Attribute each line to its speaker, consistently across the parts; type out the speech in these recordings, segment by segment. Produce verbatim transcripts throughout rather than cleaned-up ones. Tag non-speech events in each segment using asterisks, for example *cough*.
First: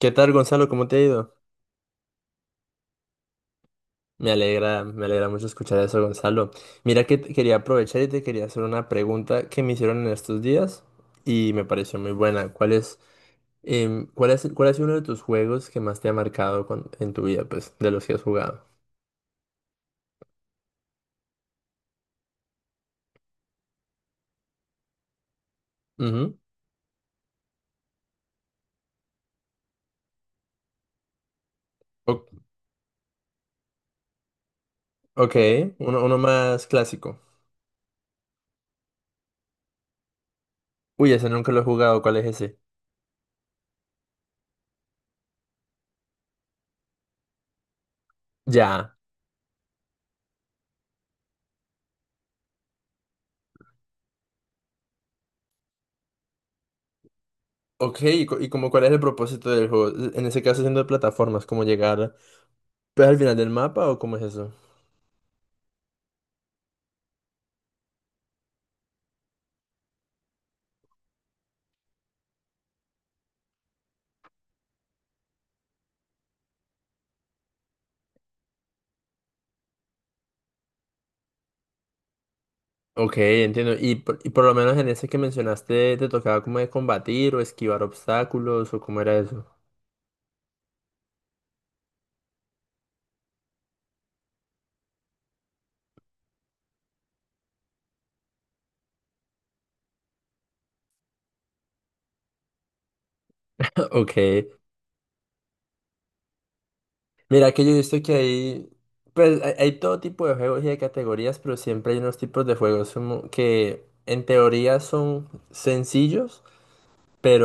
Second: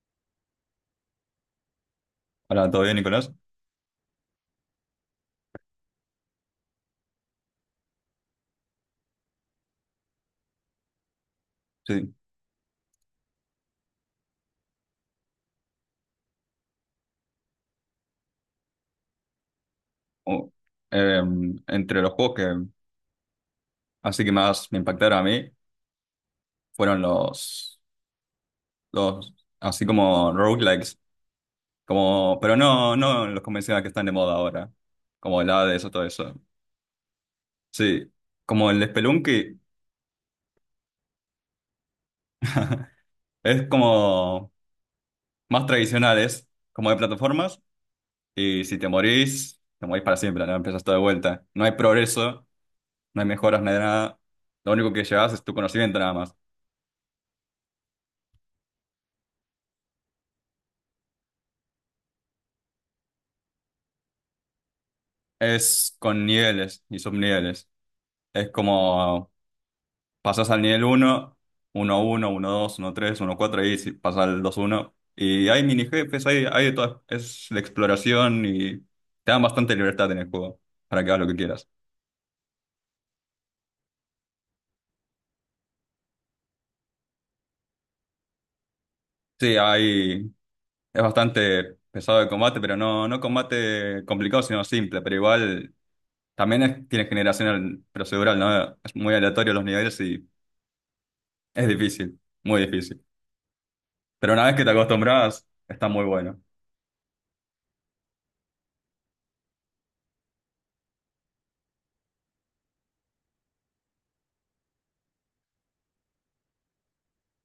Speaker 1: ¿Qué tal, Gonzalo? ¿Cómo te ha ido?
Speaker 2: Hola, ¿todo bien, Nicolás?
Speaker 1: Me alegra, me alegra mucho escuchar eso, Gonzalo. Mira que te quería aprovechar y te quería hacer una pregunta que me hicieron en estos días y me pareció muy
Speaker 2: Sí.
Speaker 1: buena. ¿Cuál es, em, cuál es, cuál ha sido uno de tus juegos que más te ha marcado con- en tu vida, pues, de los que has jugado?
Speaker 2: Oh, em, entre los juegos que así que más me impactaron a mí
Speaker 1: Ujú.
Speaker 2: fueron los, los así como roguelikes,
Speaker 1: O-
Speaker 2: como, pero no, no los convencionales que están de moda ahora,
Speaker 1: ok,
Speaker 2: como el Hades o
Speaker 1: uno,
Speaker 2: todo
Speaker 1: uno
Speaker 2: eso.
Speaker 1: más clásico.
Speaker 2: Sí, como el Spelunky
Speaker 1: Uy, ese nunca lo he jugado, ¿cuál es ese?
Speaker 2: *laughs* es como más tradicionales, como de plataformas, y si te
Speaker 1: Ya.
Speaker 2: morís, te morís para siempre, no empiezas todo de vuelta. No hay progreso, no hay mejoras, no hay nada. Lo único que llevas es tu conocimiento nada más.
Speaker 1: Ok, y, co- y ¿como cuál es el propósito del juego? En ese caso, siendo de plataformas, ¿cómo llegar pues, al final del mapa o cómo es eso?
Speaker 2: Es con niveles y subniveles. Es como pasas al nivel uno uno uno uno dos uno tres uno cuatro y si- pasas al dos uno. Y hay mini jefes, hay, hay de todas. Es la exploración y te dan bastante libertad en el juego para que hagas lo que quieras.
Speaker 1: Ok, entiendo. Y por, y por lo menos en ese que mencionaste, ¿te tocaba como de combatir o esquivar obstáculos o cómo era eso?
Speaker 2: Sí, hay, es bastante pesado el combate, pero no, no combate complicado, sino simple. Pero igual también es- tiene generación procedural, ¿no? Es muy aleatorio los niveles y es difícil, muy difícil.
Speaker 1: *laughs*
Speaker 2: Pero
Speaker 1: Ok.
Speaker 2: una vez que te acostumbras, está muy bueno.
Speaker 1: Mira que yo he visto que hay, Pues hay, hay todo tipo de juegos y de categorías, pero siempre hay unos tipos de juegos como que en teoría son sencillos.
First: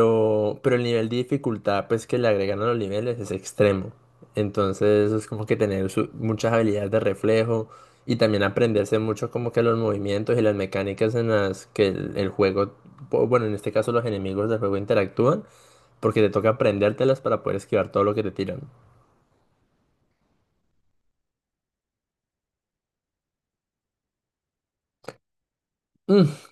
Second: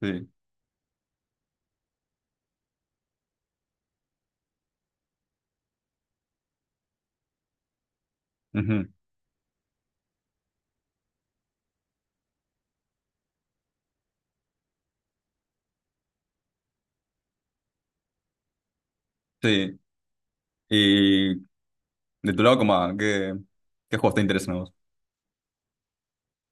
Speaker 2: Sí,
Speaker 1: Pero el nivel de dificultad, pues, que le agregan a los niveles es extremo. Entonces, es como que tener su- muchas habilidades de reflejo y también
Speaker 2: ujú,
Speaker 1: aprenderse mucho como que los movimientos y las mecánicas en las que el, el juego, bu- bueno, en este caso los enemigos del juego interactúan, porque te toca aprendértelas para poder esquivar todo lo que te tiran.
Speaker 2: sí. Y de tu lado, como, ah, ¿qué, qué juegos te interesan a vos?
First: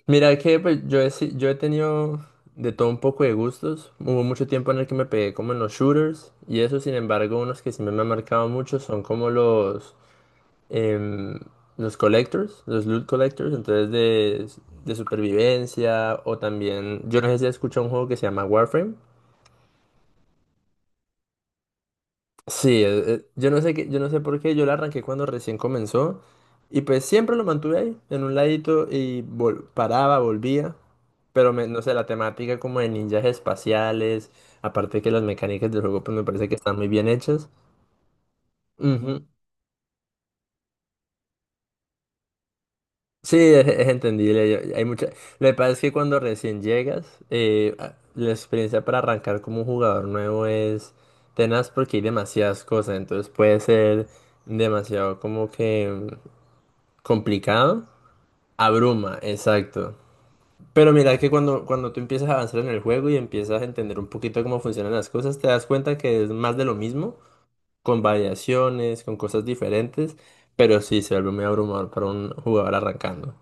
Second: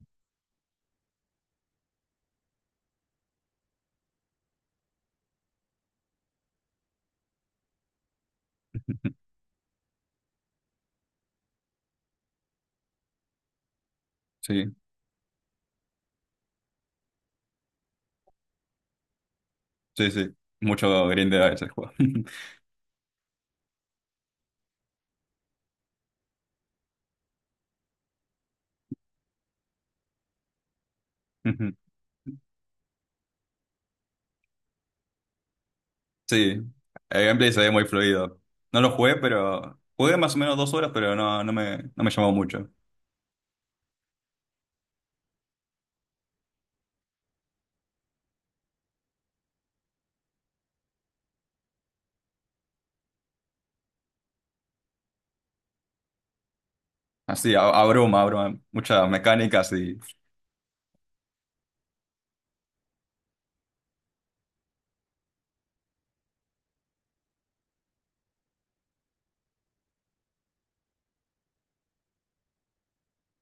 Speaker 1: Mira que pues, yo he, si- yo he tenido de todo un poco de gustos. Hubo mucho tiempo en el que me pegué como en los shooters y eso, sin embargo, unos que sí me han marcado mucho son como los em, los collectors, los loot collectors, entonces de,
Speaker 2: Sí,
Speaker 1: de supervivencia o también, yo no sé si has escuchado un juego que se llama Warframe.
Speaker 2: sí, sí. Mucho grindeo ese juego. *laughs*
Speaker 1: Sí, eh, eh, yo no sé qué, yo no sé por qué, yo la arranqué cuando recién comenzó y pues siempre lo mantuve ahí, en un ladito y vol- paraba, volvía, pero me-
Speaker 2: Ujú,
Speaker 1: no sé, la temática como de ninjas espaciales, aparte que las mecánicas del juego pues me parece que
Speaker 2: sí,
Speaker 1: están muy bien
Speaker 2: el
Speaker 1: hechas.
Speaker 2: gameplay se ve muy fluido. No lo jugué, pero jugué más o menos dos horas, pero no, no me, no me llamó mucho.
Speaker 1: Sí, es, es entendible. Yo- hay mucha... Lo que pasa es que cuando recién llegas, eh, a- la experiencia para arrancar como un jugador nuevo es tenaz porque hay demasiadas cosas. Entonces puede ser demasiado como que mm,
Speaker 2: Así, a-
Speaker 1: complicado.
Speaker 2: abruma, abruma. Muchas
Speaker 1: Abruma,
Speaker 2: mecánicas
Speaker 1: exacto.
Speaker 2: y...
Speaker 1: Pero mira que cuando, cuando tú empiezas a avanzar en el juego y empiezas a entender un poquito cómo funcionan las cosas, te das cuenta que es más de lo mismo, con variaciones, con cosas diferentes, pero sí se vuelve muy abrumador para un jugador arrancando.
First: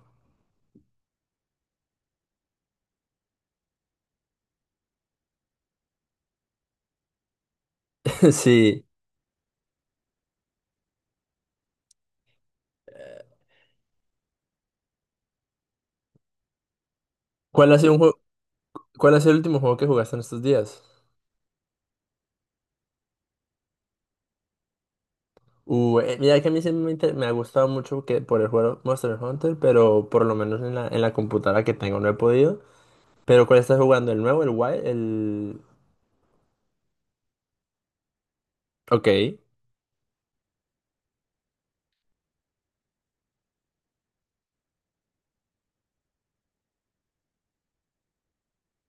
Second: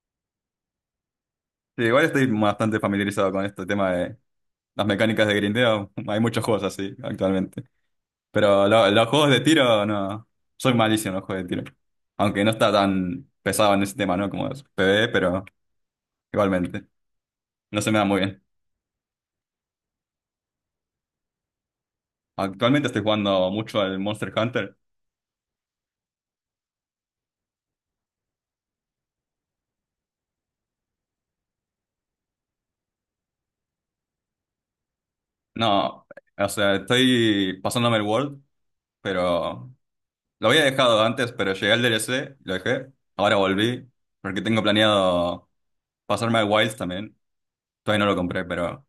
Speaker 2: Sí, igual estoy bastante familiarizado con este tema de las mecánicas de grindeo. *laughs* Hay muchos juegos así actualmente.
Speaker 1: *laughs*
Speaker 2: Pero
Speaker 1: Sí.
Speaker 2: lo- los juegos de tiro, no. Soy malísimo en los juegos de tiro. Aunque no está tan pesado en ese tema, ¿no? Como es PvE, pero igualmente.
Speaker 1: ¿Cuál ha
Speaker 2: No se
Speaker 1: sido
Speaker 2: me
Speaker 1: un
Speaker 2: da
Speaker 1: juego?
Speaker 2: muy bien.
Speaker 1: ¿Cuál ha sido el último juego que jugaste en estos días?
Speaker 2: Actualmente estoy jugando mucho al Monster Hunter.
Speaker 1: Uh, eh, mira que a mí siempre me, inter- me ha gustado mucho que por el juego Monster Hunter, pero por lo menos en la, en la computadora que tengo no he podido. Pero ¿cuál estás jugando? ¿El nuevo? ¿El Wild? El...
Speaker 2: No, o sea, estoy pasándome el World,
Speaker 1: Ok,
Speaker 2: pero lo había dejado antes, pero llegué al D L C, lo dejé. Ahora volví, porque tengo planeado pasarme al Wilds también. Todavía no lo compré, pero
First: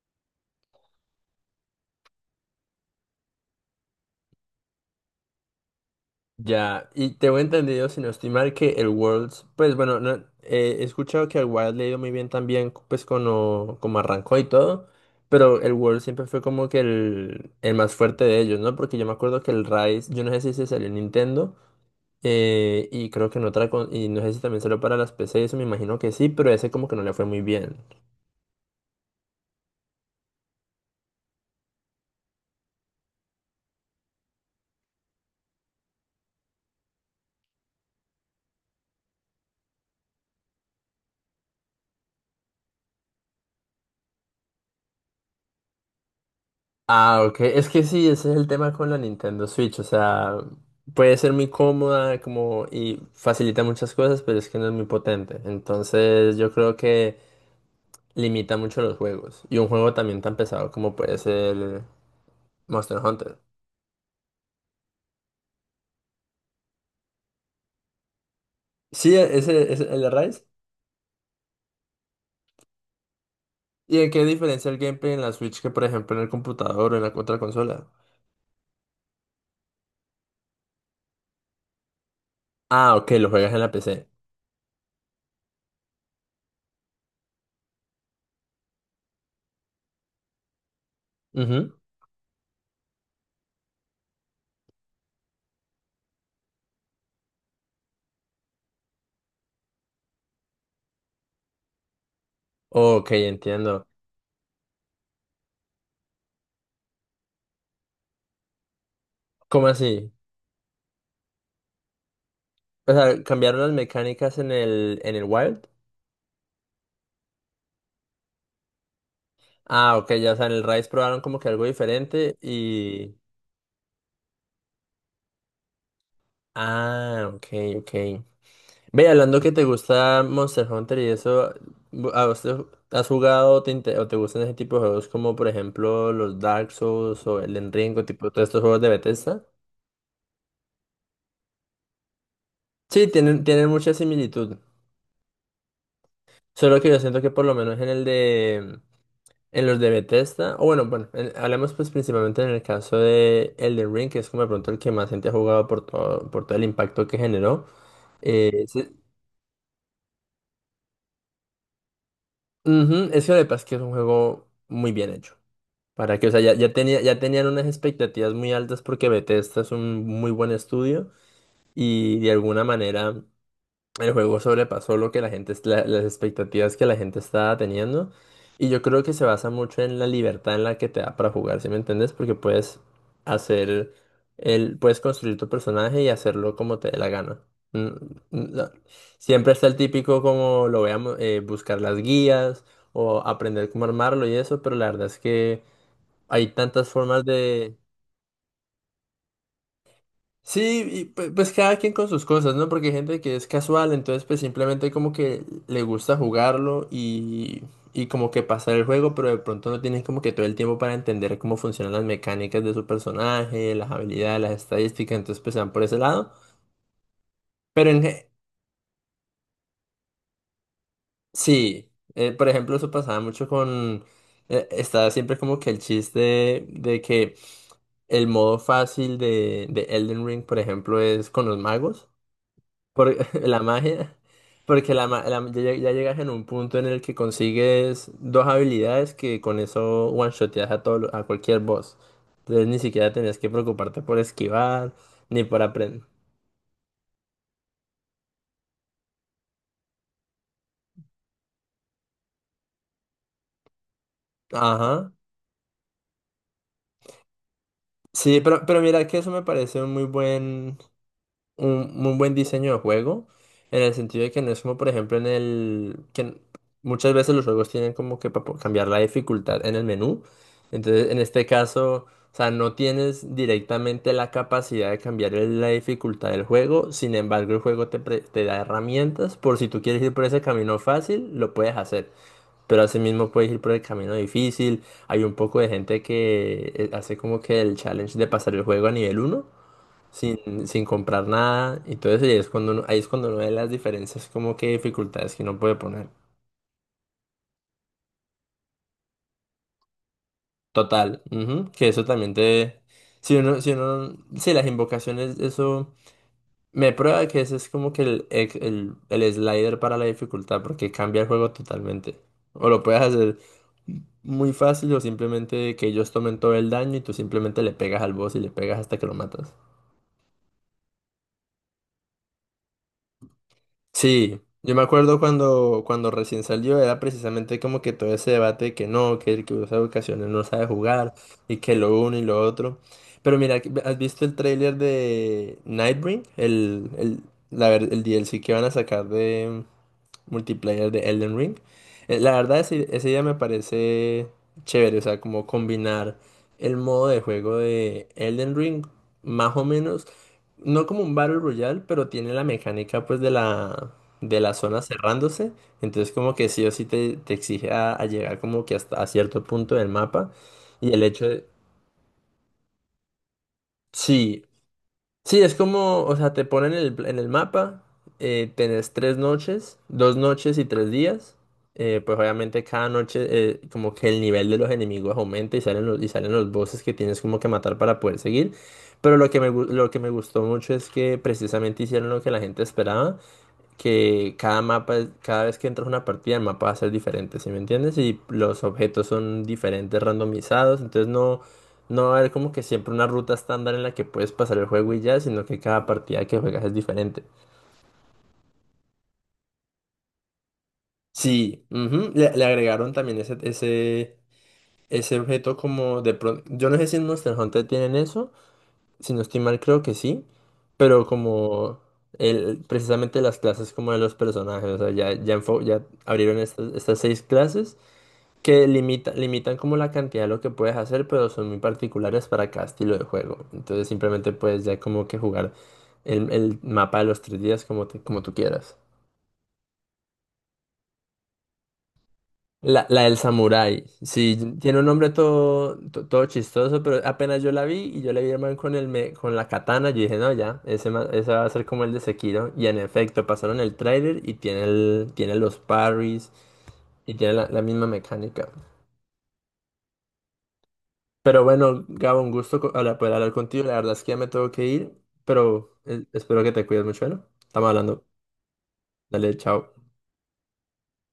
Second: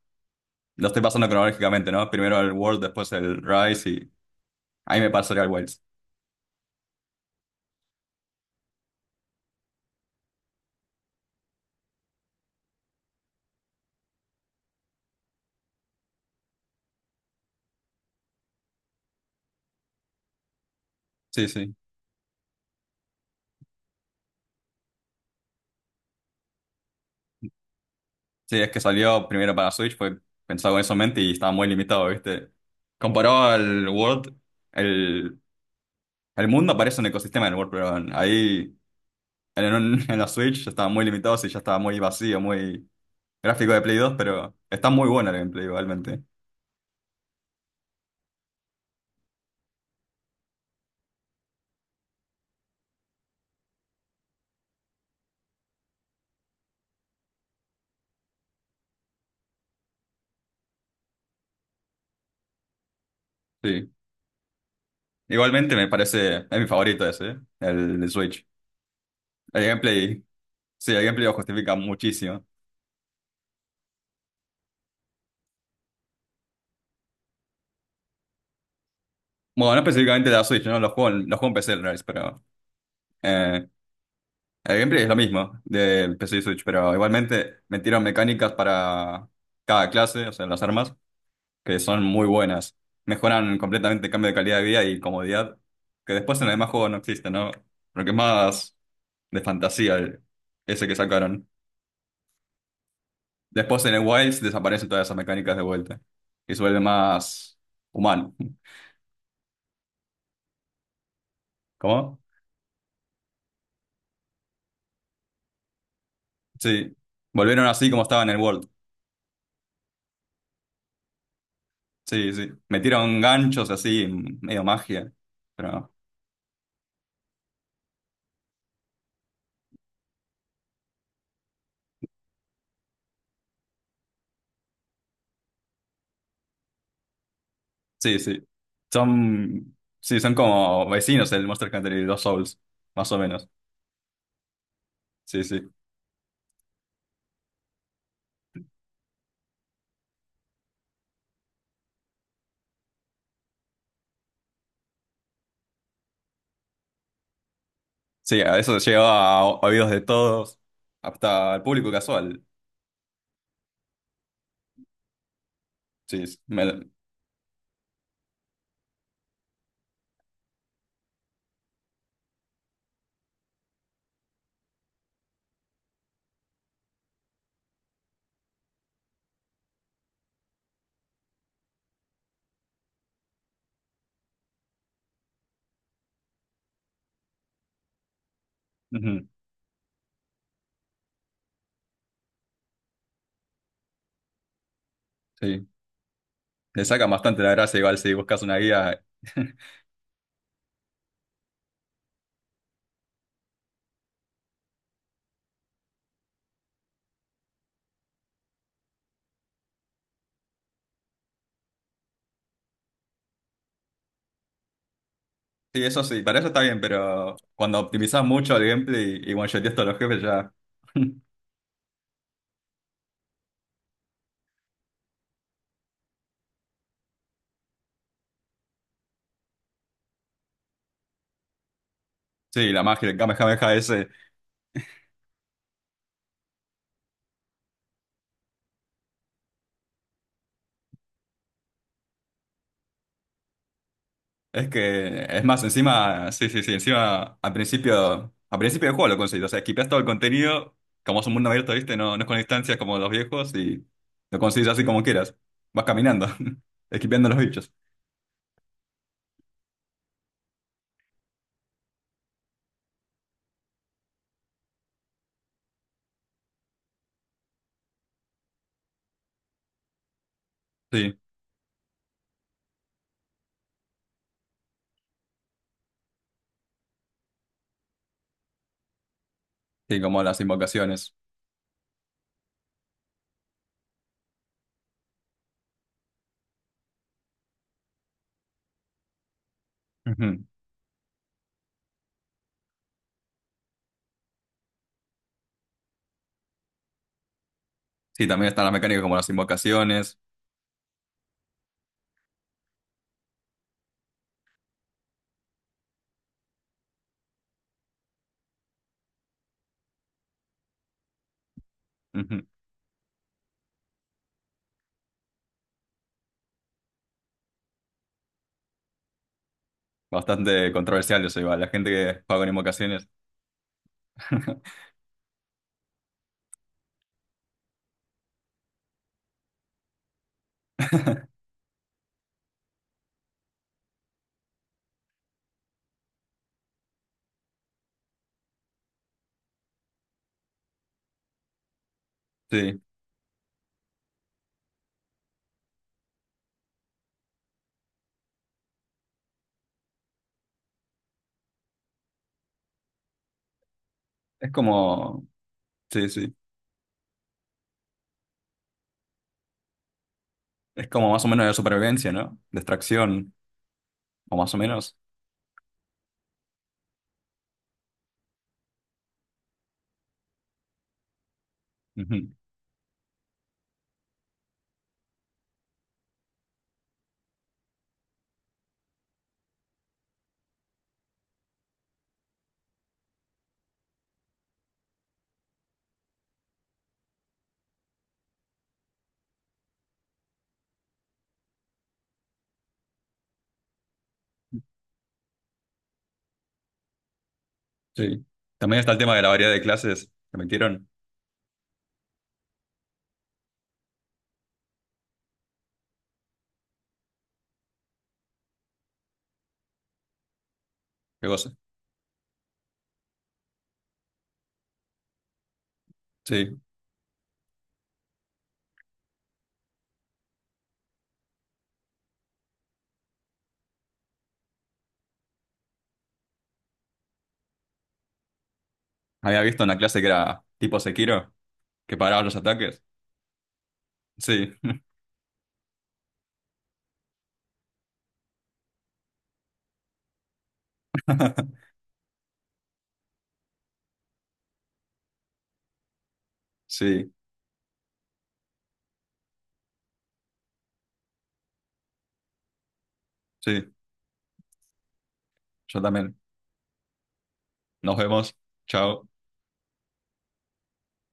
Speaker 2: lo estoy pasando cronológicamente, ¿no? Primero el World, después el Rise y ahí me pasaré al Wilds.
Speaker 1: ya. Y tengo entendido, si no estoy mal, que el Worlds, pues bueno, no, eh, he escuchado que el Wild le ha ido muy bien también, pues como, como arrancó y todo. Pero el World siempre fue como que el, el más fuerte de ellos, ¿no? Porque yo me acuerdo que el Rise, yo no sé si se salió en
Speaker 2: Sí,
Speaker 1: Nintendo.
Speaker 2: sí.
Speaker 1: Eh, y creo que en otra, con- y no sé si también salió para las P C, eso me imagino que sí, pero ese como que no le fue muy bien.
Speaker 2: Sí, es que salió primero para Switch, fue pensado con eso en mente y estaba muy limitado, ¿viste? Comparado al World, el, el mundo parece un ecosistema del World, pero ahí en, un- *laughs* en la Switch estaba muy limitado, sí, ya estaba muy vacío, muy gráfico de Play dos, pero está muy bueno el gameplay igualmente.
Speaker 1: Ah, ok, es que sí, ese es el tema con la Nintendo Switch, o sea, puede ser muy cómoda como y facilita muchas cosas, pero es que no es muy potente. Entonces yo creo que limita mucho los juegos. Y un juego también tan pesado como puede ser Monster Hunter.
Speaker 2: Sí, igualmente me parece, es mi favorito ese, ¿eh? El de Switch.
Speaker 1: Sí, e-
Speaker 2: El
Speaker 1: ese es el de
Speaker 2: gameplay,
Speaker 1: Rise.
Speaker 2: sí, el gameplay lo justifica muchísimo.
Speaker 1: ¿Y en qué diferencia el gameplay en la Switch que por ejemplo en el computador o en la otra consola?
Speaker 2: Bueno, no específicamente de la Switch, ¿no? Los juegos, los juegos en P C, en realidad, pero...
Speaker 1: Ah, ok, lo juegas en
Speaker 2: eh,
Speaker 1: la P C.
Speaker 2: el gameplay es lo mismo del P C y Switch, pero igualmente metieron mecánicas para cada clase, o sea, las armas, que son muy buenas. Mejoran completamente el cambio de calidad de vida y comodidad, que después en el demás juego no existe, ¿no? Lo que es más de fantasía el- ese que sacaron.
Speaker 1: Ok,
Speaker 2: Después
Speaker 1: entiendo.
Speaker 2: en el Wilds desaparecen todas esas mecánicas de vuelta y se vuelve más humano. *laughs*
Speaker 1: ¿Cómo así?
Speaker 2: ¿Cómo?
Speaker 1: O sea, cambiaron las mecánicas en el, en el Wild.
Speaker 2: Sí. Volvieron así como estaba en el World.
Speaker 1: Ah, ok, ya, o sea, en el Rise probaron como que algo
Speaker 2: Sí,
Speaker 1: diferente
Speaker 2: sí.
Speaker 1: y...
Speaker 2: Metieron ganchos así, medio magia. Pero no.
Speaker 1: Ah, ok, ok. Ve, hablando que te gusta Monster Hunter y eso, bu- ¿a vos te- has jugado o te, inte- o te gustan ese tipo de juegos como por ejemplo los Dark Souls o el Enrico,
Speaker 2: Sí,
Speaker 1: tipo
Speaker 2: sí.
Speaker 1: todos estos juegos de Bethesda?
Speaker 2: Son, sí, son como vecinos el Monster Hunter y los Souls,
Speaker 1: Sí,
Speaker 2: más o
Speaker 1: tienen,
Speaker 2: menos.
Speaker 1: tienen mucha similitud.
Speaker 2: Sí, sí.
Speaker 1: Solo que yo siento que por lo menos en el de en los de Bethesda, o bueno, bueno, en- hablemos pues principalmente en el caso de Elden Ring, que es como de pronto el que más gente ha jugado por todo, por todo el impacto que generó.
Speaker 2: Sí, a
Speaker 1: Eh,
Speaker 2: eso
Speaker 1: sí,
Speaker 2: llegaba a oídos de todos, hasta el público casual.
Speaker 1: ujú, es que lo que pasa es que es un juego muy bien hecho. Para
Speaker 2: Sí,
Speaker 1: que, o sea,
Speaker 2: es-
Speaker 1: ya, ya
Speaker 2: me-
Speaker 1: tenía, ya tenían unas expectativas muy altas porque Bethesda es un muy buen estudio y de alguna manera. El juego sobrepasó lo que la gente, es- la- las expectativas que la gente estaba teniendo. Y yo creo que se basa mucho en la libertad en la que te da para jugar, ¿sí me entiendes? Porque puedes hacer el, puedes construir tu personaje y hacerlo como te dé la gana. Mm, mm, la-
Speaker 2: ujú,
Speaker 1: Siempre está el típico como lo veamos, eh, buscar las guías o aprender cómo armarlo y eso, pero la verdad es que
Speaker 2: sí.
Speaker 1: hay
Speaker 2: Le
Speaker 1: tantas
Speaker 2: sacan
Speaker 1: formas.
Speaker 2: bastante la gracia igual si buscas una guía. *laughs*
Speaker 1: Sí, y pu- pues cada quien con sus cosas, ¿no? Porque hay gente que es casual, entonces pues simplemente como que le gusta jugarlo y, y como que pasar el juego, pero de pronto no tienen como que todo el tiempo para entender cómo funcionan las mecánicas de su personaje, las habilidades, las estadísticas, entonces pues se van
Speaker 2: Sí,
Speaker 1: por ese
Speaker 2: eso sí,
Speaker 1: lado.
Speaker 2: para eso está bien, pero cuando
Speaker 1: Pero en,
Speaker 2: optimizás
Speaker 1: ge-
Speaker 2: mucho el gameplay y one-shoteas todos los jefes ya... *laughs*
Speaker 1: sí, eh, por ejemplo eso pasaba mucho con, eh, estaba siempre como que el chiste de que el modo fácil de, de Elden Ring, por ejemplo, es con los magos.
Speaker 2: Sí, la magia,
Speaker 1: Por,
Speaker 2: el
Speaker 1: *laughs* la
Speaker 2: Kamehameha ese.
Speaker 1: magia, porque la, ma- la- ya, ya llegas en un punto en el que consigues dos habilidades que con eso one-shoteas a, todo, lo- a cualquier boss. Entonces ni siquiera tenías que preocuparte por
Speaker 2: Es
Speaker 1: esquivar,
Speaker 2: que,
Speaker 1: ni
Speaker 2: es
Speaker 1: por
Speaker 2: más,
Speaker 1: aprender.
Speaker 2: encima, sí, sí, sí, encima, al principio, al principio del juego lo conseguís, o sea, esquipeás todo el contenido, como es un mundo abierto, ¿viste? No, no es con distancias como los viejos y lo consigues así como
Speaker 1: Ajá.
Speaker 2: quieras, vas caminando, *laughs* esquipeando los bichos,
Speaker 1: Sí, pero, pero mira que eso me parece un muy buen, un muy buen diseño de juego, en el sentido de que no es como, por ejemplo, en el que n- muchas veces los juegos tienen como que para cambiar la dificultad en el menú. Entonces, en
Speaker 2: sí,
Speaker 1: este caso, o sea, no tienes directamente la capacidad de cambiar el- la dificultad del juego, sin embargo, el juego te, pre- te da herramientas por si tú quieres
Speaker 2: sí,
Speaker 1: ir
Speaker 2: como
Speaker 1: por ese
Speaker 2: las
Speaker 1: camino
Speaker 2: invocaciones.
Speaker 1: fácil, lo puedes hacer. Pero asimismo puedes ir por el camino difícil. Hay un poco de gente que eh, hace como que el challenge de pasar el juego a nivel uno
Speaker 2: Ujú.
Speaker 1: sin, sin comprar nada. Y entonces ahí es cuando uno, ahí es cuando uno ve las diferencias, como que dificultades que uno puede poner.
Speaker 2: Sí, también están las mecánicas como las invocaciones.
Speaker 1: Total, ujú, que eso también te... Si uno, si uno, si las invocaciones, eso me prueba que ese es como que el, ex- el, el slider para la dificultad, porque cambia el juego totalmente.
Speaker 2: Ujú.
Speaker 1: O lo puedes hacer muy fácil o simplemente que ellos tomen todo el daño y tú simplemente le pegas al boss y le pegas hasta que lo matas.
Speaker 2: Bastante controversial eso igual, la gente que juega con invocaciones,
Speaker 1: Sí, yo me acuerdo cuando, cuando recién salió, era precisamente como que todo ese debate de que no, que el que usa ocasiones no sabe jugar y que lo uno y lo otro. Pero mira, que- ¿has visto el tráiler de Nightbring? El, el, la, ver- el D L C que van a sacar de multiplayer de Elden Ring. Eh, La verdad,
Speaker 2: sí,
Speaker 1: ese- esa idea me parece chévere, o sea, como combinar el modo de juego de Elden Ring, más o menos, no como un Battle Royale, pero tiene la mecánica pues de la, de
Speaker 2: es
Speaker 1: la zona
Speaker 2: como,
Speaker 1: cerrándose,
Speaker 2: sí,
Speaker 1: entonces como
Speaker 2: sí,
Speaker 1: que sí o sí te, te exige a, a llegar como que hasta a cierto punto del mapa,
Speaker 2: es
Speaker 1: y el
Speaker 2: como más
Speaker 1: hecho
Speaker 2: o
Speaker 1: de...
Speaker 2: menos de supervivencia, ¿no? Distracción, o
Speaker 1: Sí,
Speaker 2: más o menos.
Speaker 1: sí, es como, o sea, te ponen el, en el mapa, eh, tenés tres noches, dos noches y tres días. Eh, pues obviamente cada noche eh, como que el nivel de los enemigos aumenta y salen los, y salen los bosses que tienes como que matar para poder seguir. Pero lo que me, gu- lo que me gustó mucho es que precisamente hicieron lo que la gente esperaba, que cada mapa, es- cada vez que entras a una partida, el mapa va a ser diferente, ¿sí me entiendes? Y los objetos son diferentes, randomizados, entonces no, no va a haber como que siempre una ruta estándar en la que puedes pasar el juego y ya, sino que cada partida que juegas es diferente.
Speaker 2: Sí. También está el tema de la variedad de clases que metieron.
Speaker 1: Sí, ujú, Le, le agregaron también ese, ese, ese objeto como de pronto, yo no sé si en Monster Hunter tienen eso, si no estoy mal creo que sí, pero
Speaker 2: Qué cosa.
Speaker 1: como... El, precisamente las clases como de los personajes, o sea, ya, ya, enfo- ya abrieron
Speaker 2: Sí.
Speaker 1: estas, estas seis clases que limita, limitan como la cantidad de lo que puedes hacer, pero son muy particulares para cada estilo de juego. Entonces simplemente puedes ya como que jugar el, el mapa de los tres días como, te- como tú quieras.
Speaker 2: Había visto una clase que era tipo Sekiro, que paraba los ataques.
Speaker 1: La, la del samurái, sí,
Speaker 2: Sí.
Speaker 1: tiene un nombre todo, to- todo chistoso, pero apenas yo la vi y yo le vi al man con, el me- con la katana, yo dije, no, ya, ese, ma- ese va a
Speaker 2: *laughs*
Speaker 1: ser como el de Sekiro. Y en efecto, pasaron el trailer y tiene, el, tiene los parries
Speaker 2: Sí,
Speaker 1: y tiene la la misma mecánica. Pero bueno, Gabo, un gusto co- hablar- poder hablar contigo.
Speaker 2: sí.
Speaker 1: La verdad es que ya me tengo que ir, pero
Speaker 2: Yo
Speaker 1: eh,
Speaker 2: también.
Speaker 1: espero que te cuides mucho, ¿no? Estamos
Speaker 2: Nos
Speaker 1: hablando.
Speaker 2: vemos. Chao.
Speaker 1: Dale, chao.